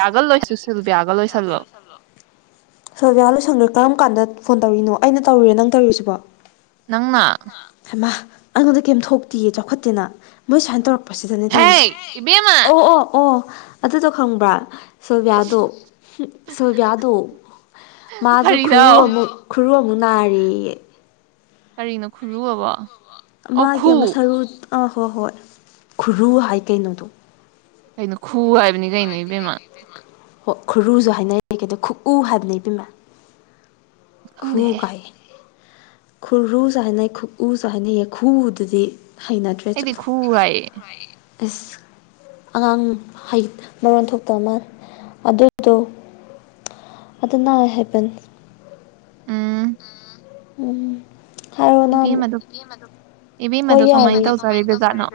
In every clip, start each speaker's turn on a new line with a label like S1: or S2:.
S1: ꯌꯥꯒ ꯂꯣꯏꯁꯨ ꯁꯤꯜꯕꯤꯌꯥꯒ ꯂꯣꯏꯁꯜꯂꯣ
S2: ꯁꯣꯚꯤꯌꯥꯂꯨꯁꯪꯒ ꯀꯔꯝ ꯀꯥꯟꯗ ꯐꯣꯟ ꯇꯧꯔꯤꯅꯣ ꯑꯩꯅ ꯇꯧꯔꯤꯔꯦ ꯅꯪ ꯇꯧꯔꯤꯁꯤꯕꯣ
S1: ꯅꯪꯅ
S2: ꯃꯥ ꯑꯩꯉꯣꯟꯗ ꯀꯩꯝ ꯊꯣꯛꯇꯤꯌꯦ ꯆꯥꯎꯈꯠꯇꯦꯅ ꯃꯣꯏ ꯁꯨꯃꯥꯏꯅ ꯇꯧꯔꯛꯄꯦ ꯁꯤꯗꯅꯦ ꯇꯧꯔꯤꯁꯦ
S1: ꯍꯦ ꯏꯕꯦꯝꯃ
S2: ꯑꯣ ꯑꯣ ꯑꯣ ꯑꯗꯨꯗꯣ ꯈꯪꯕ꯭ꯔꯥ ꯁꯣꯚꯌꯥꯗꯣ ꯁꯣꯚ꯭ꯌꯥꯗꯣ ꯃꯥꯗꯣ ꯈꯨꯔꯨ
S1: ꯀꯔꯤꯅꯣ
S2: ꯑꯃꯨꯛ ꯐꯨꯔꯨ ꯑꯃꯨꯛ ꯅꯥꯔꯤꯌꯦ
S1: ꯀꯔꯤꯅꯣ ꯈꯨꯔꯨꯑꯕꯣ
S2: ꯃꯥꯒꯤ ꯑꯃ ꯁꯔꯨ ꯑꯥ ꯍꯣꯏ ꯍꯣꯏ ꯈꯨꯔꯨ ꯍꯥꯏ ꯀꯩꯅꯣꯗꯣ
S1: ꯑꯩꯅꯣ ꯈꯨ ꯍꯥꯏꯕꯅꯤ ꯀꯩꯅꯣ ꯏꯕꯦꯝꯃꯥ
S2: ꯍ ꯈꯨꯔꯨꯁꯨ ꯍꯥꯏꯅꯔꯤ ꯀꯦ ꯑꯗꯣ ꯈꯨꯀꯨ ꯍꯥꯏꯕꯅ ꯏ ꯄꯝꯃꯦ ꯈꯨ
S1: ꯈꯪꯗꯦꯍꯦ
S2: ꯀꯥꯏ ꯈꯨꯨꯁꯨ ꯍꯥꯏꯅꯩꯎꯁꯨ ꯍꯥꯏꯅꯩ ꯌꯦ ꯈꯨꯨꯗꯗꯤ
S1: ꯑꯩꯗꯤ ꯈꯨ
S2: ꯑꯁ ꯑꯉꯥꯡ ꯍꯩ ꯃꯔꯣꯟ ꯊꯣꯛꯇ ꯑꯃ ꯑꯗꯨꯗꯣ ꯑꯗꯨ ꯍꯥꯏꯕꯦꯟ
S1: ꯎꯝ
S2: ꯎꯝ ꯍꯥꯏꯔꯅꯥ
S1: ꯏꯕꯦꯝꯃꯗꯣ
S2: ꯍꯣꯏ
S1: ꯏꯕꯦꯝꯃꯗꯣ
S2: ꯌꯥꯔ
S1: ꯀꯃꯥꯏꯅ ꯇꯧꯖꯔꯤꯕꯖꯥꯠꯅꯣ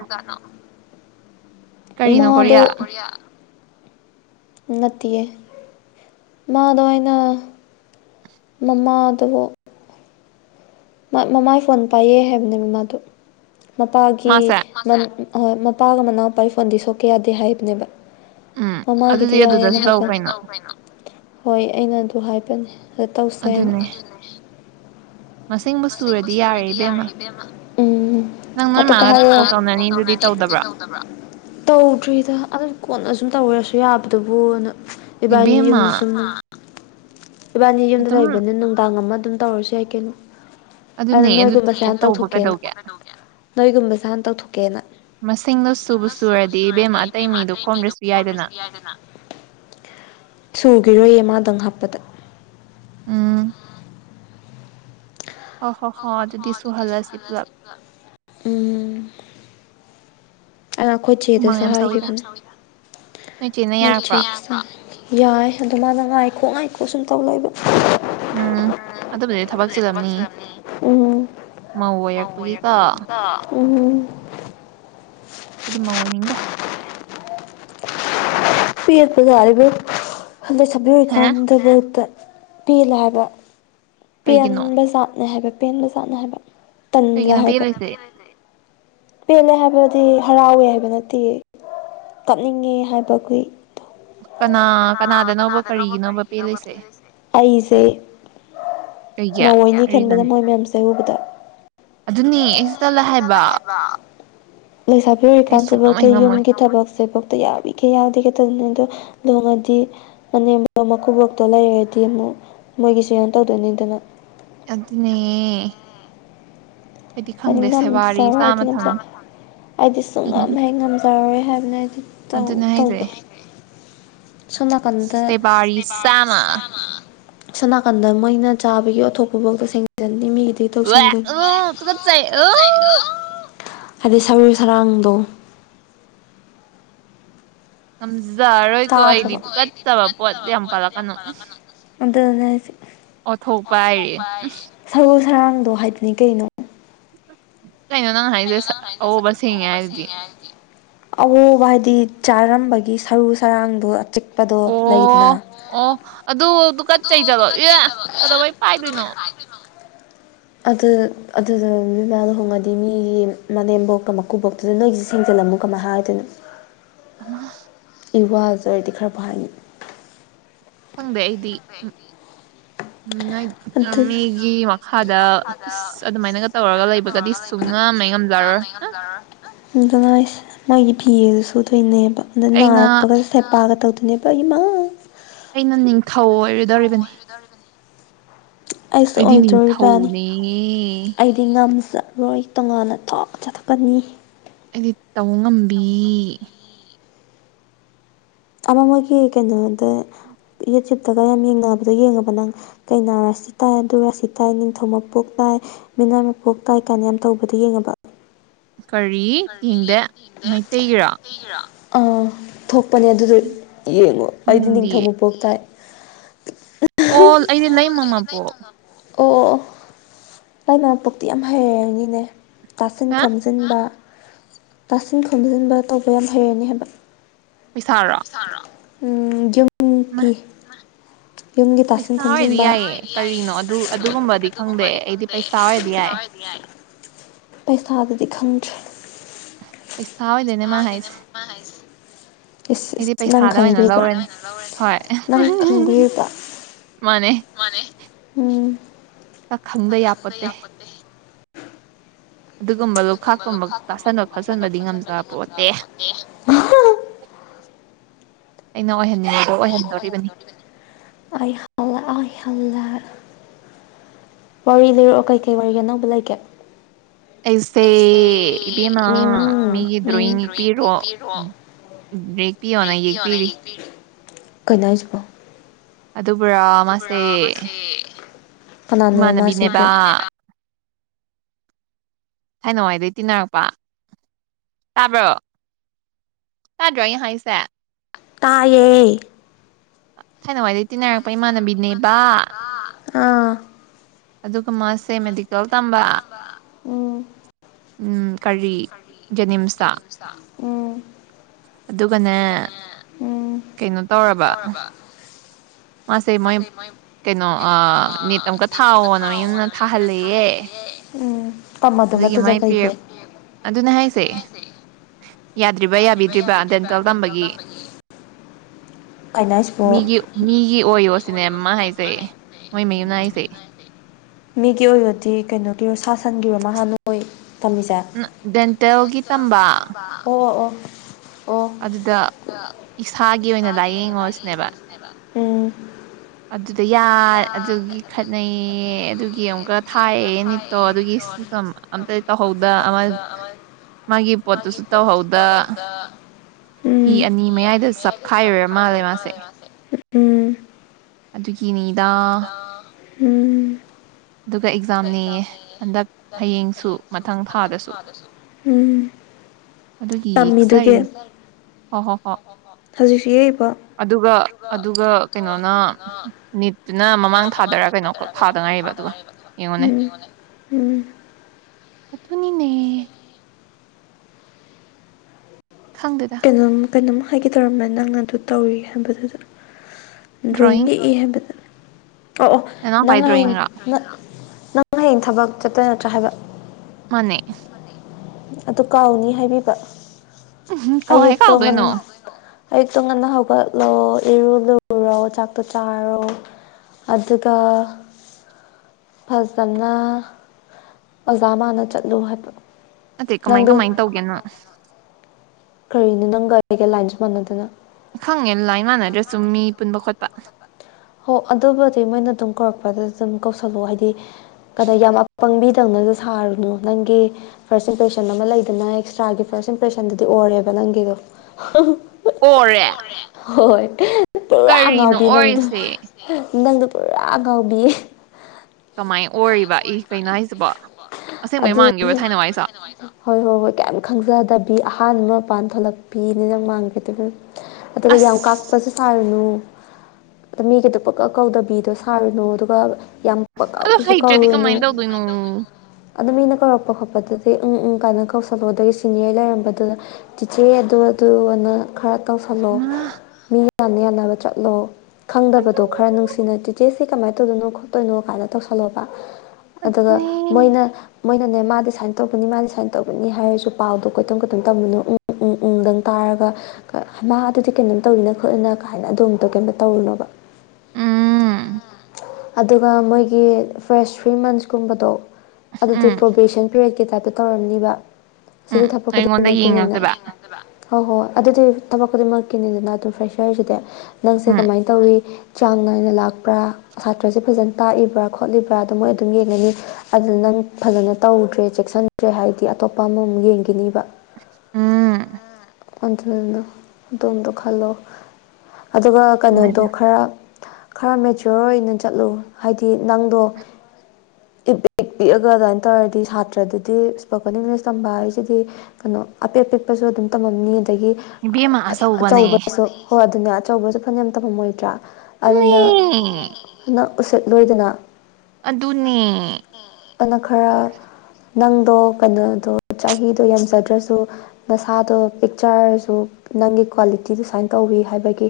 S1: ꯀꯔꯤꯅꯣ
S2: ꯃꯥꯗ
S1: ꯀꯣꯔꯤꯌꯥ
S2: ꯅꯠꯇꯌꯦ ꯃꯥꯗ ꯑꯩꯅ ꯃꯃꯥꯗꯨꯕꯨ ꯃꯃꯥꯏ ꯐꯣꯟ ꯄꯥꯏꯑ ꯍꯥꯏꯕꯅꯦ ꯃꯃꯥꯗꯣ ꯃꯄꯥꯒꯤ
S1: ꯃꯥꯁꯦ
S2: ꯃꯄꯥꯒ ꯃꯅꯥꯎꯄꯥꯔꯤ ꯐꯣꯟꯗꯤ ꯁꯣꯛꯀ ꯌꯥꯗꯦ ꯍꯥꯏꯕꯅꯦꯕ
S1: ꯎꯝ ꯑꯗꯨꯗꯤ
S2: ꯃꯒꯗꯌꯥꯅ
S1: ꯑꯗꯨꯗꯁꯨ
S2: ꯍꯥꯏ
S1: ꯇꯧ ꯀꯩꯅꯣ
S2: ꯍꯣꯏ ꯑꯩꯅ ꯑꯗꯨ ꯍꯥꯏꯕꯅꯦ ꯇꯧꯁꯦꯅ
S1: ꯑꯗꯨꯅꯦ
S2: ꯃꯁꯤꯡꯕꯨ ꯁꯨꯔꯗꯤ ꯌꯥꯕꯦꯝꯃ ꯎꯝ
S1: ꯅꯪ ꯅꯣꯏ ꯃꯥꯒ ꯀꯣꯛ ꯇꯧꯅꯅꯤ ꯑꯗꯨꯗꯤ ꯇꯧꯗꯕ꯭ꯔꯣ
S2: ꯇꯧꯗ꯭ꯔꯤꯗ ꯑꯗꯨꯝ ꯀꯣꯟꯅꯨꯝ ꯇꯧꯋꯦꯁꯨ ꯌꯥꯕꯗꯨꯕꯨ ꯑꯗꯨ ꯏꯕꯥꯅꯤ
S1: ꯏꯕꯦꯝꯃ
S2: ꯌꯨꯝꯗ ꯁꯨꯝ ꯏꯕꯥꯅꯤ ꯌꯨꯝꯗ
S1: ꯑꯗꯨꯝ
S2: ꯂꯩꯕꯅꯤ ꯅꯨꯡꯗꯥꯡ ꯑꯃ ꯑꯗꯨꯝ ꯇꯧꯔꯁꯨ ꯌꯥꯏ ꯀꯩꯅꯣ
S1: ꯑꯗꯨꯅꯦ
S2: ꯑꯗꯨꯗ
S1: ꯑꯗꯨ
S2: ꯅꯣꯏꯒꯨꯝꯕꯁ
S1: ꯀꯣꯛ
S2: ꯌꯥꯝꯥꯟ
S1: ꯇꯧꯕ
S2: ꯇꯧꯊꯣꯛꯀꯦꯅ
S1: ꯀꯩꯗꯧꯒꯦ
S2: ꯅꯣꯏꯒꯨꯝꯕꯁꯦ ꯌꯥꯝꯅ ꯇꯧꯊꯣꯛꯀꯦꯅ
S1: ꯃꯁꯤꯡꯗꯨꯣ ꯁꯨꯕ ꯁꯨꯔꯗꯤ ꯏꯕꯦꯝ ꯑꯇꯩ ꯃꯤꯗꯨ ꯈꯣꯝꯗ꯭ꯔꯁꯨ ꯌꯥꯏꯗꯅ
S2: ꯁꯨꯈꯤꯔꯣꯏꯌꯦꯃꯥꯗꯪ ꯍꯥꯞꯄꯗ
S1: ꯎꯝ ꯍꯣꯏ ꯍꯣꯏ
S2: ꯑꯣ
S1: ꯍꯣꯏ
S2: ꯍꯣ ꯍ
S1: ꯑꯗꯨꯗꯤ
S2: ꯑꯗꯨꯗꯤꯁꯨ
S1: ꯁꯨꯍꯜꯂꯁꯤ ꯄꯨꯂꯞ
S2: ꯍꯜꯁꯤꯦ ꯏ ꯎꯝ ꯑꯈꯣꯏ ꯆꯗ
S1: ꯍꯨꯃꯥꯡ ꯌꯥꯝ ꯁꯧꯋꯤꯗ ꯅꯣꯏ ꯆꯦꯅ
S2: ꯁꯍꯅ
S1: ꯌꯥꯔꯛꯄ꯭ꯔꯣ
S2: ꯌꯥꯏ ꯑꯗ ꯃꯥꯅ ꯉꯥꯏꯈꯣ ꯉꯥꯏꯈꯣ ꯁꯨꯝ ꯇꯧ ꯂꯛꯏꯕ
S1: ꯎꯝ ꯑꯗꯨꯕꯨꯗꯤ
S2: ꯑꯗꯨꯕꯨ ꯊꯕꯛ
S1: ꯆꯤꯜꯂꯝꯅꯤ
S2: ꯆꯨꯅꯤ
S1: ꯃꯧ
S2: ꯎꯧꯔ
S1: ꯑꯣꯏꯔꯛꯄꯒꯤꯀꯣ
S2: ꯎꯝ
S1: ꯑꯗꯨꯗꯤꯃ ꯑꯣꯏꯅꯤꯡꯗ
S2: ꯐ ꯄꯖꯔꯦ ꯑꯜ ꯁ
S1: ꯍꯦ
S2: ꯈꯟꯗꯣꯠꯇ ꯄꯦꯜꯂꯦ ꯍꯥꯏꯕ
S1: ꯀꯩꯒꯤꯅꯣ
S2: ꯄꯦꯟꯕꯖꯥꯠꯅꯦ ꯍꯥꯏꯕ ꯄꯦꯟꯕꯖꯥꯠꯅꯦ ꯍꯥꯏꯕ ꯇꯜꯥ
S1: ꯀꯩꯒꯤꯅꯣ
S2: ꯍꯥꯐꯤ
S1: ꯄꯦꯜꯂꯤꯁꯦ
S2: ꯄꯦꯜꯂꯦ ꯍꯥꯏꯕꯗꯤ ꯍꯔꯥꯎꯋꯦ ꯍꯥꯏꯕ ꯅꯠꯇꯦ ꯀꯞꯅꯤꯡꯉꯦ ꯍꯥꯏꯕ ꯑꯩꯈꯣꯏ ꯀꯅꯥ
S1: ꯀꯅꯥꯗꯅꯣꯕ
S2: ꯀꯅꯥꯗꯅꯣ
S1: ꯀꯔꯤꯒꯤꯅꯣꯕ
S2: ꯀꯔꯤꯒꯤꯅꯣ
S1: ꯄꯦꯜꯂꯤꯁꯦ
S2: ꯄꯗꯁꯦ ꯑꯩꯁꯦ
S1: ꯀꯩꯒꯤ
S2: ꯅꯧꯑꯣꯏꯅꯤ
S1: ꯔꯤꯖꯟ
S2: ꯈꯟꯕꯗ ꯃꯣꯏ ꯃꯌꯥꯝꯁꯎꯨꯕꯗ
S1: ꯑꯗꯨꯅꯤ ꯑꯩꯁꯨ ꯆꯠꯂ ꯍꯥꯏꯕ ꯑꯩ
S2: ꯂꯩꯁꯥꯕꯤꯔꯔꯤꯀꯥꯟꯁꯤꯦ
S1: ꯁꯨꯡꯉꯝ
S2: ꯐꯧꯗ
S1: ꯍꯦꯛ ꯉꯝꯃꯣꯏ
S2: ꯌꯨꯝꯒꯤ ꯊꯕꯛꯁꯦ ꯐꯥꯎ ꯌꯥꯎꯕꯤꯒꯦ ꯌꯥꯗ ꯑꯗꯣ ꯂꯣꯡꯉꯗꯤ ꯑꯅꯦꯝ ꯃꯀꯨꯕꯇꯣ ꯂꯩꯔꯗꯤ ꯑꯃꯨꯛ ꯃꯣꯏꯒꯤꯁꯨ ꯌꯥꯝ ꯇꯧꯗꯣꯏꯅꯤꯗꯅ
S1: ꯑꯗꯨꯅꯦ ꯑꯩꯈꯣꯏꯗꯤ ꯈꯪꯗꯦ
S2: ꯄꯁꯥ
S1: ꯁꯦꯕꯥꯔꯤ ꯆꯥꯝꯃ ꯊꯝꯅꯤ
S2: ꯑꯩꯗꯤ ꯁꯨꯡ ꯍꯦꯛ ꯉꯝꯖꯔꯔꯣꯏ ꯍꯥꯏꯕꯅ ꯑꯩꯗꯤ
S1: ꯑꯗꯨꯅꯦ ꯍꯥꯏꯁꯦ
S2: ꯇꯧꯕꯅꯤ ꯁꯣꯅꯥꯀꯟꯗ
S1: ꯁꯦꯕꯥꯔꯤ ꯆꯥꯝꯃ
S2: ꯁꯣꯅꯥꯀꯟꯗ ꯃꯣꯏꯅ ꯊꯥꯕꯒꯤ ꯑꯊꯣꯛꯄꯐꯧꯗ ꯁꯦꯡꯖꯤꯟ ꯃꯤꯒꯤꯗꯤ ꯇꯧ
S1: ꯋꯦ ꯎ
S2: ꯁꯦꯡꯗꯣꯏꯅꯤ
S1: ꯇꯨꯀꯠꯆꯩ ꯎ
S2: ꯍꯥꯏꯗꯩ ꯁꯔꯨ ꯁꯔꯥꯡꯗꯣ
S1: ꯌꯥꯝꯖꯔꯣꯏꯀꯣ ꯑꯩꯗꯤ
S2: ꯇꯥꯗ꯭ꯔꯕꯣ
S1: ꯨꯀꯠꯆꯕ ꯄꯣꯠ ꯌꯥꯝ ꯄꯥꯠꯂꯛꯀꯅꯨ
S2: ꯑꯗꯨꯅ
S1: ꯍꯥꯏꯔꯤ
S2: ꯁꯒꯣꯜ ꯁꯔꯥꯡꯗꯣ ꯍꯥꯏꯕꯅꯤ ꯀꯩꯅꯣ
S1: ꯀꯩꯅꯣ ꯍꯥꯏꯁꯦ ꯑꯣꯁ ꯍꯦꯉꯦ ꯍꯥꯏꯔꯗꯤ
S2: ꯑꯋꯣꯕ ꯍꯥꯏꯗꯤ ꯆꯥꯔꯝꯕꯒꯤ ꯁꯔꯨ ꯁꯔꯥꯡꯗꯣꯤꯛ ꯆꯠꯄꯗꯣ ꯂꯩꯗꯅ
S1: ꯑꯣ ꯑꯣ ꯑꯗꯨ
S2: [unintelligible] [inaudible]
S1: ꯇꯨꯀꯠꯆꯩ ꯆꯠꯂꯣ ꯑꯦ ꯀꯩꯗꯧꯕꯩ ꯄꯥꯏꯗꯣꯏꯅꯣ
S2: ꯑꯗꯨꯗ ꯃꯤꯃꯥ ꯂꯨꯍꯣꯡꯉꯗꯤ ꯃꯤꯒꯤ ꯃꯅꯦꯝꯕꯣꯛꯇ ꯃꯀꯨꯕꯣꯛꯇꯨꯗ ꯅꯣꯏꯒꯤꯁꯤꯦ ꯁꯦꯡꯖꯜꯂꯝꯃꯨ ꯀꯃꯥꯏ ꯍꯥꯏꯗꯅꯣ [unintelligible] [inaudible]
S1: ꯑꯃ
S2: ꯏ ꯋꯥꯖꯔꯗꯤ ꯈꯔ ꯐꯥꯅꯤ
S1: ꯈꯪꯗꯦ ꯑꯩꯗꯤ ꯎꯝ ꯃꯤꯅ
S2: ꯑꯗꯨꯅ
S1: ꯃꯤꯒꯤ ꯃꯈꯥꯗ ꯑꯗꯨꯃꯥꯏꯅꯒ ꯇꯧꯔꯒ ꯂꯩꯕꯒꯗꯤ ꯁꯨꯡ ꯉꯝꯃꯦ
S2: ꯁꯦ [inaudible] ꯃꯥꯒꯤ ꯐꯤꯗꯨꯁꯨ ꯊꯣꯏꯅꯩꯕ ꯑꯗ
S1: ꯑꯩꯅ
S2: ꯅꯥꯔꯛꯄꯒ ꯁꯦꯄꯒ ꯇꯧꯗꯣꯏꯅꯦꯕ ꯑꯩꯒꯤꯃ
S1: ꯅ ꯅꯤꯡꯊꯧ ꯑꯣꯏꯔꯗꯧꯔꯤꯕꯅꯤ
S2: ꯑꯩꯁꯨ ꯑꯣꯏꯗꯣꯔꯤꯕꯅꯤ
S1: ꯅꯤꯡꯊꯧꯅꯦ
S2: ꯑꯩꯗꯤ ꯉꯝꯁ ꯆꯠꯔꯣꯏ ꯇꯣꯉꯥꯟꯅ ꯊꯥꯎ ꯆꯠꯊꯛꯀꯅꯤ
S1: ꯇꯧꯉꯝꯕꯤ
S2: ꯑꯃ ꯃꯣꯏꯒꯤ ꯀꯩꯅꯣꯗ ꯌꯨꯇ꯭ꯌꯨꯨꯞꯇꯒ ꯌꯥꯝ ꯌꯦꯡꯅꯕꯗꯣ ꯌꯦꯡꯉꯕ ꯅꯪ ꯀꯩꯅꯥꯔꯥꯁꯤ ꯇꯥꯏ ꯑꯗꯨ ꯔꯁꯤ ꯇꯥꯏ ꯅꯤꯡꯊꯧ ꯃꯄꯣꯛꯅ ꯃꯤꯅꯥꯏ ꯃꯄꯣꯛ ꯇꯥꯏ ꯀꯥꯏꯅ ꯌꯥꯝ ꯇꯧꯕꯗ ꯌꯦꯡꯉꯕ
S1: ꯀꯩ
S2: ꯑꯥ ꯊꯣꯛꯄꯅꯦ ꯑꯗꯨꯗ ꯌꯦꯡꯉꯣ ꯑꯩꯗꯤ ꯅꯤꯡꯊꯧ
S1: ꯌꯦꯡꯗꯤꯌꯦ
S2: ꯃꯄꯣꯛꯇꯥꯏ
S1: ꯑꯣ ꯑꯩꯗꯤ ꯂꯩ ꯃꯃꯥꯄꯣꯛ
S2: ꯑꯣ ꯂꯥꯏꯃꯄꯣꯛꯇꯤ ꯌꯥꯝ ꯍꯩꯔꯡꯅꯤꯅꯦ ꯇꯥꯁꯤꯟ
S1: ꯍꯥ
S2: ꯈꯣꯝꯖꯤꯟꯕ ꯇꯥꯁꯤꯟ ꯈꯣꯝꯖꯤꯟꯕ ꯇꯧꯕ ꯌꯥꯝ ꯍꯩꯔꯅꯤ ꯍꯥꯏꯕ
S1: ꯄꯩꯁꯥꯔꯣ ꯃꯥ
S2: ꯌꯨꯝꯀꯤꯀꯤ
S1: ꯄꯩꯁꯥ ꯑꯣꯏꯔꯗꯤ ꯌꯥꯏꯑ ꯀꯔꯤꯅꯣ ꯑꯗꯨ ꯑꯗꯨꯒꯨꯝꯕꯗꯤ ꯈꯪꯗꯦ ꯑꯩꯗꯤ ꯄꯩꯁꯥ ꯑꯣꯏꯗꯤ ꯌꯥꯏ
S2: ꯄꯩꯁꯥꯗꯗꯤ ꯈꯪꯗ꯭ꯔꯦ
S1: ꯄꯩꯤꯁ ꯊꯥ ꯑꯣꯏꯗꯅꯦ ꯃꯥ ꯍꯥꯏꯁ
S2: ꯏꯁ ꯏꯁ
S1: ꯑꯩꯗꯤ
S2: ꯅꯪ
S1: ꯄꯩꯁꯥꯗ ꯑꯣꯏꯅ
S2: ꯈꯪꯕꯤꯕ
S1: ꯂꯧꯔꯅꯤ ꯍꯣꯏ
S2: ꯅꯪ ꯈꯪꯕꯤꯔꯤꯕ
S1: ꯃꯥꯅꯦ
S2: ꯎꯝ [unintelligible] [inaudible]
S1: ꯀ ꯈꯪꯕ ꯌꯥꯄꯠꯇꯦ
S2: ꯑꯗꯨꯒꯨꯝꯕ ꯂꯣꯛꯈꯥꯛꯀꯨꯝꯕ
S1: ꯇꯥꯁꯟꯕ
S2: ꯇꯥꯁꯟ
S1: ꯈꯣꯠꯆꯟꯕꯗꯤ
S2: ꯇꯥꯁꯟꯕꯗꯤ ꯉꯝꯖꯕ
S1: ꯄꯣꯠꯇꯦ
S2: ꯄꯣꯠꯅꯦꯦ [unintelligible] [inaudible]
S1: ꯑꯩꯅ ꯑꯣꯏꯍꯟꯅꯤꯡꯉꯕ ꯑꯣꯏꯍꯟꯗꯣꯔꯤꯕꯅꯤ
S2: ꯑ ꯍꯜ ꯑꯥꯏꯍꯜꯂꯥ ꯋꯥꯔꯤ ꯂꯤꯔꯛꯑꯣ ꯀꯩꯀꯩ ꯋꯥꯔꯤ ꯑꯅꯧꯕ ꯂꯩꯒꯦ ꯑꯩꯁꯦ
S1: ꯏꯕꯦꯝꯃ
S2: ꯏꯅꯦ
S1: ꯃꯤꯒꯤ ꯗ꯭ꯔꯣꯌꯤꯡ
S2: ꯃꯤꯉꯤꯗ꯭ꯔꯣ ꯌꯦꯉ
S1: ꯌꯦꯛꯄꯤꯔꯣ
S2: ꯄꯔꯣ
S1: ꯌꯦꯛꯄꯤꯌꯣꯅ ꯌꯦꯛꯄꯤꯔꯤ
S2: ꯀꯗꯥ ꯄ
S1: ꯑꯗꯨꯕꯨꯔꯣ ꯃꯥꯁꯦ
S2: ꯐꯅꯥꯅꯣ ꯃꯥꯁꯤ
S1: ꯏꯃꯥꯟꯅꯕꯤꯅꯦꯕ ꯍꯥꯏꯅꯉꯥꯏꯗꯩ ꯇꯤꯟꯅꯔꯛꯄ ꯇꯥꯕ꯭ꯔꯣ ꯆꯥꯗ꯭ꯔꯣ ꯑꯩꯍꯁꯦ
S2: ꯇꯥꯏꯌꯦ
S1: ꯊꯥꯏꯅꯋꯥꯏꯗꯒꯤꯩ ꯇꯤꯟꯅꯔꯛꯄ ꯏꯃꯥꯟꯅꯕꯤꯅꯦꯕ ꯑꯗꯨꯒ ꯃꯥꯁꯦ ꯃꯦꯗꯤꯀꯦꯜ ꯇꯝꯕ
S2: ꯝꯕ ꯎ [inaudible]
S1: ꯎꯝ ꯀꯔꯤ ꯖꯦꯅꯤꯝꯁꯇ
S2: ꯎꯝ [inaudible] [unintelligible] ꯑꯗꯨꯒꯅꯦ ꯎ ꯀꯩꯅꯣ ꯇꯧꯔꯕ
S1: ꯑꯁꯦ ꯃꯣꯏ ꯀꯩꯅꯣ ꯑ ꯅꯦꯠ ꯑꯃꯨꯛꯀ ꯊꯥꯎꯑꯣꯣꯅ ꯃꯌꯨꯝꯗ ꯊꯥꯍꯜꯂꯌꯦꯦ
S2: ꯎꯝ ꯇꯝꯃ ꯑꯗꯨ ꯃꯇꯨꯡꯗ ꯀꯩꯀ
S1: ꯑꯗꯨꯅ ꯍꯥꯏꯁꯦ ꯌꯥꯗ꯭ꯔꯤꯕ ꯌꯥꯕꯤꯗ꯭ꯔꯤꯕ ꯗꯦꯟꯇꯜ ꯇꯝꯕꯒꯤ
S2: ꯀꯩꯅꯣ ꯍꯥꯏꯁꯤꯕꯣ
S1: ꯃꯤꯒꯤ ꯃꯤꯒꯤ ꯑꯣꯏꯌꯣ ꯁꯤꯅꯦꯃ ꯍꯥꯏꯁꯦ ꯃꯣꯏ ꯃꯌꯨꯝꯅ ꯍꯥꯏꯁꯦ
S2: ꯃꯤꯒꯤ ꯑꯣꯏꯕꯗꯤ ꯀꯩꯅꯣꯒꯤꯔꯣ ꯁꯥ ꯁꯟꯒꯤꯔꯣ ꯃꯍꯥꯟꯅ ꯑꯣꯏ
S1: ꯗꯦꯟꯇꯦꯜꯒꯤ ꯇꯝꯕ
S2: ꯑꯣ ꯑꯣ ꯑꯣ
S1: ꯑꯗꯨꯗ ꯏꯁꯥꯒꯤ ꯑꯣꯏꯅ ꯂꯥꯏ
S2: ꯎꯝ
S1: ꯑꯗꯨ ꯌꯥꯏ ꯑꯗꯨꯒꯤ ꯈꯠꯅꯩꯌꯦ ꯑꯗꯨꯒꯤ ꯑꯃꯨꯛꯀ ꯊꯥꯏꯌꯦ ꯅꯤꯠꯇꯣ ꯑꯗꯨꯒꯤ ꯁꯤꯁꯨ ꯑꯃꯛ ꯑꯝꯇ ꯇꯧꯍꯧꯗ ꯃꯥꯒꯤ ꯄꯣꯠꯇꯨꯁꯨ ꯇꯧꯍꯧꯗ ꯍꯤ
S2: ꯎꯝ
S1: ꯑꯅꯤ ꯃꯌꯥꯏꯗ ꯆꯞꯈꯥꯏꯔꯨꯔꯦ ꯃꯥꯜꯂꯦ ꯃꯥꯁꯦ
S2: ꯎꯝ
S1: ꯑꯗꯨꯒꯤꯅꯦ
S2: ꯎꯝ
S1: ꯈ ꯑꯦꯛꯖꯥꯝ ꯅꯌꯦ ꯍꯟꯗꯛ ꯍꯌꯦꯡꯁꯨ ꯃꯊꯪ ꯊꯥꯗꯁꯨ
S2: ꯎꯝ
S1: ꯑꯗꯨꯗ ꯌꯦꯒ ꯁꯔꯤ
S2: ꯍꯧꯖꯤ
S1: ꯑꯗꯨꯒ ꯑꯗꯨꯒ ꯀꯩꯅꯣꯅ
S2: ꯎꯝ
S1: ꯅꯤꯠꯇꯨ ꯅꯪ ꯃꯃꯥꯡ ꯊꯥꯗꯔ ꯀꯩꯅꯣ ꯈꯛ ꯊꯥꯗꯅꯥꯏꯕ ꯑꯗꯨꯒ ꯌꯦꯡꯉꯣꯅꯦ
S2: ꯎꯝ
S1: ꯑꯗꯨꯊꯅꯤꯅꯦ ꯈꯪꯗꯦꯗ
S2: ꯀꯩꯅꯣꯝ ꯀꯩꯅꯣꯝ ꯍꯥꯏꯒ ꯇꯧꯔꯃꯦ ꯅꯪꯅ ꯑꯗꯨ ꯇꯧꯔꯤ ꯍꯥꯏꯕꯗꯨꯗ
S1: ꯗ꯭ꯔꯣꯌꯤꯡ
S2: ꯗ꯭ꯔꯣꯌ ꯏꯍ ꯑꯣ ꯑꯣ ꯅꯪ
S1: ꯅꯅꯥꯎꯄꯥꯏ
S2: ꯍꯌꯦꯡ
S1: ꯗ꯭ꯔꯣꯌꯤꯡꯔꯣ
S2: ꯅꯪ ꯍꯌꯦꯡ ꯊꯕꯛ ꯆꯠꯇ ꯅꯠꯇ꯭ꯔꯥ ꯍꯥꯏꯕ
S1: ꯃꯅꯦ
S2: ꯑꯗꯨ ꯀꯥꯎꯅꯤ ꯍꯥꯏꯕꯤꯕ
S1: ꯎꯝ ꯀꯋꯥꯏ
S2: ꯑꯛꯇꯣ ꯉꯟ
S1: ꯀꯥꯎꯗꯣꯏꯅꯣ
S2: ꯑꯌꯨ ꯇꯣꯉꯟꯅ ꯍꯧꯒꯠꯂꯣ ꯏꯔꯨ ꯂꯨꯔꯣ ꯆꯥꯛꯇꯣ ꯆꯥꯔꯣ ꯑꯗꯨꯒ ꯐꯖꯅ ꯑꯣꯖꯥ ꯃꯥꯅ ꯆꯠꯂꯨ ꯍꯥꯏꯕ
S1: ꯅꯠꯇꯦ ꯀꯃꯥꯏ ꯀꯃꯥꯏ ꯇꯧꯒꯦꯅꯣꯏ
S2: ꯀꯔꯤꯅꫭ ꯅꯪꯒ ꯑꯩꯒ ꯂꯥꯏꯟꯁꯨ ꯃꯥꯟꯅꯗꯅ
S1: ꯈꯪꯉꯦ ꯂꯥꯏꯟ ꯃꯥꯟꯅꯗ꯭ꯔꯁꯨ ꯃꯤ ꯄꯨꯟꯕ ꯈꯣꯠꯄ
S2: ꯍꯣ ꯑꯗꯨꯕꯨꯗꯤ ꯃꯣꯏꯅ ꯑꯗꯨꯝ ꯀꯧꯔꯛꯄꯗ ꯑꯗꯨꯝ ꯀꯧꯁꯜꯂꯣ ꯍꯥꯏꯗꯤ ꯑꯗꯥ ꯌꯥꯝ ꯄꯪꯕꯤꯗꯧꯅꯒꯥ ꯁꯥꯔꯨꯅꯨ ꯅꯪꯒꯤ ꯐꯥꯔꯁ ꯏꯝꯄ꯭ꯔꯦꯁꯟ ꯑꯃ ꯂꯩꯗꯅ ꯑꯦꯛꯁꯇ꯭ꯔꯥꯒꯤ ꯐꯥꯔꯁ ꯟꯝ ꯄ꯭ꯔꯦꯁꯟꯗꯟ ꯃꯇꯧꯗꯤ ꯑꯣꯏꯔꯦꯕ ꯅꯪꯒꯤꯗꯣ [unintelligible]
S1: ꯑꯣꯔꯦ
S2: ꯍꯣꯏ ꯄꯨꯔꯥ
S1: ꯀꯔꯤꯅꯣ
S2: ꯉꯥꯎꯕꯤ ꯅꯪꯗꯣ
S1: ꯑꯣꯔꯤꯁꯦ
S2: ꯅꯪꯗꫭ ꯄꯨꯔꯥ ꯉꯥꯎꯕꯤ
S1: ꯀꯃꯥꯏ ꯑꯣꯏꯔꯤꯕ ꯏ ꯀꯩꯅꯣ ꯍꯥꯏꯁꯤꯕꯣ ꯑꯁꯦꯡꯕꯩ
S2: ꯑꯗꯨ
S1: ꯃꯥꯟꯒꯤꯕ꯭ꯔꯣ ꯊꯥꯏꯅ ꯋꯥꯏꯁꯨ
S2: ꯍꯣꯏ ꯍꯣꯏ ꯍꯣꯏ ꯀꯩꯝ ꯈꯪꯖꯗꯕꯤ ꯑꯍꯥꯟꯕ ꯃꯄꯥꯟ ꯊꯣꯛꯂꯛꯄꯤꯅꯤ ꯌꯥꯝꯉꯥꯡꯈ꯭ꯔꯦ ꯑꯗꯨ ꯑꯗꯨꯒ
S1: ꯑꯁ
S2: ꯌꯥꯝ ꯀꯥꯛꯄꯁꯨ ꯁꯥꯔꯨꯅꯨꯅꯪ [unintelligible] ꯑ ꯃꯤꯒꯗ ꯄꯛꯀ ꯀꯧꯗꯕꯤꯗꯣ ꯁꯥꯔꯨꯅꯨ ꯑꯗꯨꯒ ꯌꯥꯝ
S1: ꯑꯗꯣ
S2: ꯄꯪꯀꯧꯗꯁꯨ
S1: ꯍꯩꯇ꯭ꯔꯗꯤ
S2: ꯀꯧꯔꯨꯅ
S1: ꯀꯃꯥꯏꯅ ꯇꯧꯗꯣꯏꯅꯣ
S2: ꯑꯗꯨꯣ ꯃꯤꯅ ꯀꯧꯔꯛꯄ ꯈꯣꯠꯄꯗꯗꯤ ꯎ ꯎ ꯀꯥꯏꯅ ꯀꯧꯁꯜꯂꯛ ꯑꯗꯒꯤ ꯁꯤꯅꯤꯌꯔ ꯂꯩꯔꯝꯕꯗꯨꯗ ꯇꯤꯆꯔ ꯑꯗꯣ ꯑꯗꯨꯅ ꯈꯔ ꯇꯧꯁꯜꯂꯣ
S1: ꯃꯥ
S2: ꯃꯤ ꯌꯥꯟꯅ ꯌꯥꯟꯅꯕ ꯆꯠꯂꯣ
S1: ꯑꯗꯨ
S2: ꯈꯪꯗꯕꯗꯣ ꯈꯔ ꯅꯨꯡꯁꯤꯅ ꯆꯦꯆꯦ ꯁꯤ ꯀꯃꯥꯏꯅ ꯇꯧꯗꯣꯏꯅꯣ ꯈꯣꯠꯇꯣꯏꯅꯣ ꯀꯥꯏꯅ ꯇꯧꯁꯜꯂꯣꯕ ꯑꯗꯨꯒ
S1: ꯑꯗꯨꯅ‌ꯦ
S2: ꯃꯣꯏꯅ ꯃꯣꯏꯅꯅꯦ ꯃꯥꯗꯤ ꯁꯥꯏꯟ ꯇꯧꯕꯅꯤ ꯃꯥꯗꯤ ꯁꯥꯏꯟ ꯇꯧꯕꯅꯤ ꯍꯥꯏꯔꯁꯨ ꯄꯥꯎꯗꯣ ꯀꯩꯇꯝ ꯀꯩꯇꯝ ꯇꯝꯒꯅꯣ ꯎꯝ ꯎꯝ ꯎꯝꯗꯪ ꯇꯥꯔꯒ ꯃꯥ ꯑꯗꯨꯗꯤ ꯀꯩꯅꯣꯝ ꯇꯧꯔꯤꯅ ꯈꯣꯠꯂꯤꯅ ꯀꯥꯏꯅ ꯑꯗꯨꯝꯕꯗꫭ ꯀꯩꯝꯇ ꯇꯧꯔꯨꯅꯣꯕ
S1: ꯎꯝ
S2: ꯑꯗꯨꯒ ꯃꯣꯏꯒꯤ ꯐꯥꯔꯁ ꯊ꯭ꯔꯤ ꯃꯟꯁꯀꯨꯝꯕꯗꯣ ꯑꯗꯨꯗꯤ
S1: ꯎꯝ
S2: ꯄ꯭ꯔꯣꯕꯦꯁꯟ ꯄꯤꯔꯛꯀꯦ ꯇꯥꯏꯞꯇ ꯇꯧꯔꯝꯅꯤꯕ ꯁꯤꯗꯤ
S1: ꯎꯝ
S2: ꯊꯕꯛ
S1: ꯑꯩꯉꯣꯟꯗ
S2: ꯈꯨꯗꯤꯡꯃꯛꯀꯤꯅ‌ꯦꯅ
S1: ꯌꯦꯡꯉꯛꯇꯣꯏꯕ
S2: ꯍꯣꯏ ꯍꯣꯏ ꯑꯗꯨꯗꯤ ꯊꯕꯛ ꯈꯨꯗꯤꯡꯃꯛꯀꯤꯅꯤꯗꯅ ꯑꯗꯨ ꯐ꯭ꯔꯦꯁꯔꯁꯤꯗꯤ ꯅꯪꯁꯦ
S1: ꯎꯝ
S2: ꯀꯃꯥꯏꯅ ꯇꯧꯋꯤ ꯆꯥꯡ ꯅꯥꯏꯅ ꯂꯥꯛꯄ꯭ꯔꯥ ꯁꯥꯇ꯭ꯔꯁꯦ ꯐꯖꯅ ꯇꯥꯛꯏꯕ꯭ꯔꯥ ꯈꯣꯠꯂꯤꯕ꯭ꯔꯥ ꯑꯗꯨ ꯃꯣꯏ ꯑꯗꯨꯝ ꯌꯦꯡꯉꯅꯤ ꯑꯗꯨ ꯅꯪ ꯐꯖꯅ ꯇꯧꯗ꯭ꯔꯦ ꯆꯦꯛꯁꯤꯟꯗ꯭ꯔꯦ ꯍꯥꯏꯔꯗꯤ ꯑꯇꯣꯞꯄ ꯑꯃꯃꯨꯛ ꯌꯦꯡꯈꯤꯅꯤꯕ
S1: ꯎꯝ
S2: ꯑꯗꯨꯗꯨꯅ ꯑꯗꯣ ꯑꯝꯇꯥ ꯈꯜꯂꯣ ꯑꯗꯨꯒ ꯀꯩꯅꯣꯗꯣ ꯈꯔ ꯈꯔ ꯃꯦꯆꯌꯣꯔ ꯑꯣꯏꯅ ꯆꯠꯂꯨ ꯍꯥꯏꯗꯤ ꯅꯪꯗꯣ ꯏꯄꯤꯛ ꯄꯤꯛꯑꯒ ꯑꯗꯨꯃꯥꯏꯅ ꯇꯧꯔꯗꯤ ꯁꯥꯇ꯭ꯔꯗꯨꯗꯤ ꯏꯁꯄꯣꯀꯟ ꯏꯪꯂꯤꯁ ꯇꯝꯕ ꯍꯥꯏꯁꯤꯗꯤ ꯀꯩꯅꯣ ꯑꯄꯤꯛ ꯑꯄꯤꯄꯁꯨ ꯑꯗꯨꯝ ꯇꯝꯃꯝꯅꯤ ꯑꯗꯒꯤ
S1: ꯏꯕꯦꯝꯃ ꯑꯆꯧꯕꯅꯦ
S2: ꯑꯆꯧꯕꯁꯨ ꯍꯣꯏ ꯑꯗꯨꯅꯦ ꯑꯆꯧꯕꯁꯨ ꯐꯅꯌꯥꯝ ꯇꯝꯃꯝꯃꯣꯏꯗ꯭ꯔꯥ ꯑꯗꯨꯅ
S1: ꯑꯗꯨꯅꯦ
S2: ꯅꯪ ꯎꯁꯤꯁꯠꯂꯣꯏꯗꯅ
S1: ꯑꯗꯨꯅꯦ
S2: ꯑꯗꯨꯅ ꯈꯔ ꯅꯪꯗꯣ ꯀꯩꯅꯣꯗꯣ ꯆꯍꯤꯗꯣ ꯌꯥꯝꯖꯗ꯭ꯔꯁꯨ ꯅꯁꯥ ꯁꯥꯗꯣ ꯄꯤꯛꯆꯔꯔꯁꯨ ꯅꯪꯒꯤ ꯀ꯭ꯋꯥꯂꯤꯇꯤꯗꯨ ꯁꯨꯃꯥꯏꯅ ꯇꯧꯋꯤ ꯍꯥꯏꯕꯒꯤ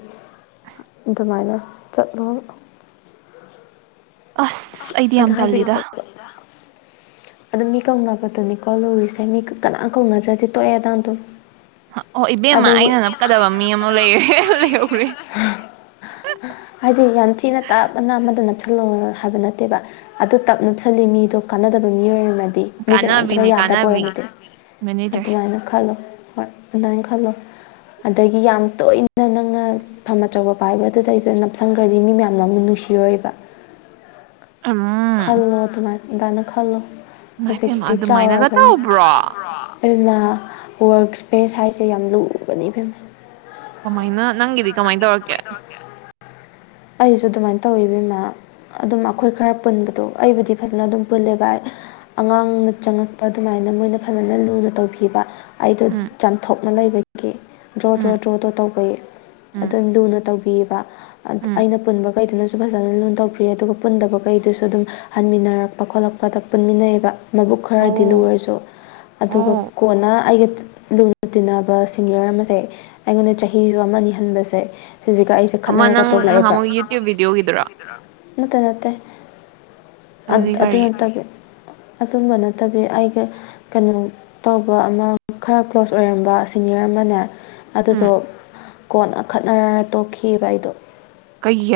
S2: ꯑꯗꯨꯃꯥꯏꯅ ꯆꯠꯂꯣꯕ
S1: ꯑꯁ ꯑꯩꯗꯤ ꯌꯥꯝ ꯇꯥꯜꯂꯤꯗ
S2: ꯑꯣ ꯃꯤ ꯀꯧꯅꯕꯗꯨꯅꯤꯀꯣ ꯂꯨꯔꯤꯁꯦ ꯃꯤ ꯀꯅꯥꯝ ꯀꯧꯅꯗ꯭ꯔꯗꯤ ꯇꯣꯛꯑꯦ ꯑꯗꯥꯝꯗꯣ
S1: ꯍꫭ ꯏꯕꯦꯝꯃ ꯑꯩꯅ ꯅꯞꯀꯗꯕ ꯃꯤ ꯑꯃ ꯂꯩꯔꯦ ꯂꯩꯍꯧꯔ‌ꯦ
S2: ꯍꯥꯏꯗꯤ ꯌꯥꯝꯊꯤꯅ ꯇꯥꯞꯅ ꯑꯃꯗ ꯅꯞꯁꯟ ꯅꯞꯁꯜꯂꯣꯅ ꯍꯥꯏꯕ ꯅꯠꯇꯦꯕ ꯑꯗꯨ ꯇꯞ ꯅꯨꯞꯁꯤꯜꯂꯤ ꯃꯤꯗꯣ ꯀꯥꯟꯅꯗꯕ ꯃꯤꯑꯣꯏꯃ ꯗꯤ ꯃꯤ ꯀꯅꯥꯝꯇꯅ
S1: ꯀꯥꯟꯅꯕꯤꯅꯦ
S2: ꯌꯥꯗꯕ
S1: ꯀꯥꯟꯅꯕꯤ
S2: ꯑꯣꯏꯔꯝꯗꯤ
S1: ꯃꯦꯅꯦꯖꯔ
S2: ꯑꯗꯨꯃꯥꯏꯅ ꯈꯜꯂꯣ ꯍꯣꯏ ꯑꯗꯨꯃꯥꯏꯅ ꯈꯜꯂꯣ ꯑꯗꯒꯤ ꯌꯥꯝ ꯇꯣꯏꯅ ꯅꯪꯅ ꯐꯝ ꯑꯆꯧꯕ ꯄꯥꯏꯕꯗꯨꯗꯩꯗ ꯅꯞꯁꯪꯈ꯭ꯔꯗꯤ ꯃꯤ ꯃꯌꯥꯝꯅ ꯑꯃꯨꯛ ꯅꯨꯡ ꯁꯤꯔꫭꯏꯕ
S1: ꯎꯨꯝ
S2: ꯑꯗꯥꯏꯅ ꯈꯜꯂꯨ ꯍꯧꯖꯤꯛꯇꯤ
S1: ꯑꯗꯨꯃꯥꯏꯅꯒ
S2: ꯆꯥꯎꯔꯔꯕꯅꯤ
S1: ꯇꯧꯕ꯭ꯔꯣ
S2: ꯍꯩꯃꯥ ꯋꯥꯔꯛ ꯏꯁꯄꯦꯁ ꯍꯥꯏꯁꯦ ꯌꯥꯝ ꯂꯨꯕꯅꯤ ꯏꯕ‌ꯦꯝꯃꯥ
S1: ꯀꯃꯥꯏꯅ ꯅꯪꯒꯤꯗꯤ ꯀꯃꯥꯏꯅ ꯇꯧꯔꯛꯀꯦ
S2: ꯑꯩꯁꯨ ꯑꯗꯨꯃꯥꯏꯅ ꯇꯧꯕ ꯏꯃ ꯑꯗꯨꯝ ꯑꯩꯈꯣꯏ ꯈꯔ ꯄꯨꯟꯕꯗꯣ ꯑꯩꯕꯨꯗꯤ ꯐꯖꯅ ꯑꯗꯨꯝ ꯄꯨꯜꯂꯦꯕ ꯑꯉꯥꯡꯅ ꯆꯪꯉꯛꯄ ꯑꯗꯨꯃꯥꯏꯅ ꯑꯗꯨ ꯃꯣꯏꯅ ꯐꯖꯅ ꯂꯨꯅ ꯇꯧꯕꯤꯕ ꯑꯩꯗꯣ
S1: ꯎꯝ
S2: ꯆꯥꯝꯊꯣꯛꯅ ꯂꯩꯕꯒꯤ ꯗ꯭ꯔꯣ ꯗ꯭ꯔꯣ
S1: ꯎꯝ
S2: ꯗ꯭ꯔꯣ ꯗ꯭ꯔꯣ ꯇꯧꯕꯒꯤ
S1: ꯎꯝ
S2: ꯑꯗꯨꯝ ꯂꯨꯅ ꯇꯧꯕ ꯄꯤꯕ
S1: ꯎꯝ
S2: ꯑꯩꯅ ꯄꯨꯟꯕꯈꯩꯗꯨꯅꯁꯨ ꯁꯨ ꯐꯖꯅ ꯂꯨꯣꯟ ꯇꯧꯕꯤꯔꯦ ꯑꯗꯨꯒ ꯄꯨꯟꯗꯕ ꯀꯩꯗꯨꯁꯨ ꯑꯗꯨꯝ ꯍꯟꯃꯤꯟꯅꯔꯛꯄ ꯈꯣꯠꯂꯛꯄꯗ ꯄꯨꯟꯃꯤꯟꯅꯩꯑꯕ ꯃꯕꯨꯛ ꯈꯔꯗꯤ
S1: ꯑꯣ
S2: ꯂꯔꯁꯨ ꯑꯗꯨꯒ
S1: ꯑꯣ
S2: ꯀꯣꯟꯅ ꯑꯩꯒ ꯂꯨꯅ ꯇꯤꯟꯅꯕ ꯁꯤꯅꯤꯌꯔ ꯑꯃꯁꯦ ꯑꯩꯉꯣꯟꯗ ꯆꯍꯤꯁꯨ ꯑꯃꯅꯤ ꯑꯅꯤ ꯍꯟꯕꯁꯦ ꯁꯤꯁꯤꯒ ꯑꯩꯁꯦ ꯈꯠꯅꯔꯒ ꯇꯣꯛꯂꯛꯑꯦꯕ
S1: ꯃ ꯌꯨꯇ꯭ꯨꯕ ꯕꯤꯗꯤꯑꯣꯒꯗ꯭ꯔꯥ
S2: ꯅꯠꯇꯦ ꯅꯠꯇꯦ
S1: ꯑꯗꯨꯗꯤ
S2: ꯑꯗꯨ
S1: ꯀꯔꯤ
S2: ꯅꯠꯇꯕꯤ ꯑꯗꯨꯝꯕ ꯅꯠꯇꯕꯤ ꯑꯩꯒ ꯀꯩꯅꯣ ꯇꯧꯕ ꯑꯃ ꯈꯔ ꯀ꯭ꯂꯣꯁ ꯑꯣꯏꯔꯝꯕ ꯑꯁꯤ ꯅꯤꯌꯔ ꯑꯃꯅꯦ ꯑꯗꯨꯗꯣ
S1: ꯎꯝ
S2: ꯀꯣꯟꯅ ꯈꯠꯅꯔꯒ ꯇꯣꯛꯈꯤꯕꯑꯈꯤꯕ ꯑꯩꯗꯣ
S1: ꯀꯩꯒꯤ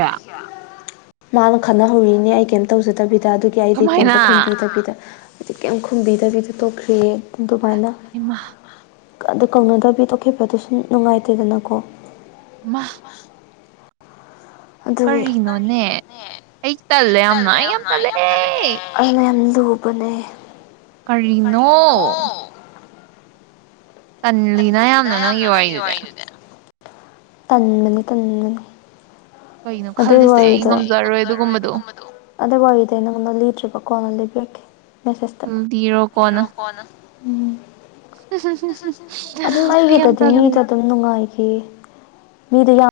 S2: ꯃꯥꯅ ꯈꯅꯍꯧꯔꯤꯅꯦ ꯑꯩ ꯀꯩꯝ ꯇꯧꯖꯗꯕꯤꯗ ꯑꯗꯨ ꯗ ꯑꯗꯨꯒꯤ ꯑꯩꯗꯤ ꯀꯩꯝꯇ
S1: ꯀꯃꯥꯏꯅ
S2: ꯈꯨꯝꯕꯤꯗꯕꯤꯗ ꯍꯥꯏꯗꯤ ꯀꯩꯝ ꯈꯨꯝꯕꯤꯗꯕꯤꯗ ꯇꯣꯛꯈ꯭ꯔꯤꯌꯦ ꯑꯗꯨꯃꯥꯏꯅ
S1: ꯏꯃꯥ
S2: ꯑꯗꯨ ꯀꯧꯅꯗꯕꯤ ꯇꯧꯈꯤꯕꯗꯁꯨꯨꯝ ꯅꯨꯡꯉꯥꯏꯇꯦꯗꯅꯀꯣ
S1: ꯋꯥ
S2: ꯑꯗꯨ
S1: ꯀꯔꯤꯅꯣꯅꯦ
S2: ꯀꯔꯤꯒꯤꯅꯣꯅꯦ ꯍ ꯇꯜꯂꯦ ꯌꯥꯝꯅ ꯑꯩ ꯌꯥꯝ ꯇꯜꯂꯦ ꯑꯊꯨꯕꯅꯦ
S1: ꯀꯔꯤꯅꯣ ꯀꯜꯂꯤꯅ ꯌꯥꯝꯅ ꯅꯪꯒꯤ ꯋꯥꯔꯤꯗꯨꯗꯤ
S2: ꯇꯟꯃꯤꯅꯤ ꯇꯟꯅꯅꯤ
S1: ꯀꯩꯅꯣ ꯈꯜꯂꯤꯁꯦ ꯑꯩ ꯉꯝꯖꯔꯣꯏꯗ
S2: ꯑꯗꯨ ꯋꯥꯔꯤꯗꯤ ꯅꯪꯉꯣꯟꯗ ꯂꯤꯗ꯭ꯔꯤꯕ ꯀꯣꯟꯅ ꯂꯤꯕꯤꯔꯛꯀꯦ ꯃꯦꯁꯦꯁꯇ
S1: ꯎꯝ ꯂꯤꯔꯣ ꯀꯣꯟꯅ
S2: ꯎ ꯑꯗꯨꯝ
S1: ꯑꯩ ꯌꯥꯝ
S2: ꯑꯩꯒꯤꯗꯗꯤ
S1: ꯇꯜꯂꯤ
S2: ꯃꯤꯗ ꯑꯗꯨꯝ ꯅꯨꯡꯉꯥꯏꯈꯤ ꯃꯤꯗꯤ ꯌꯥꯝ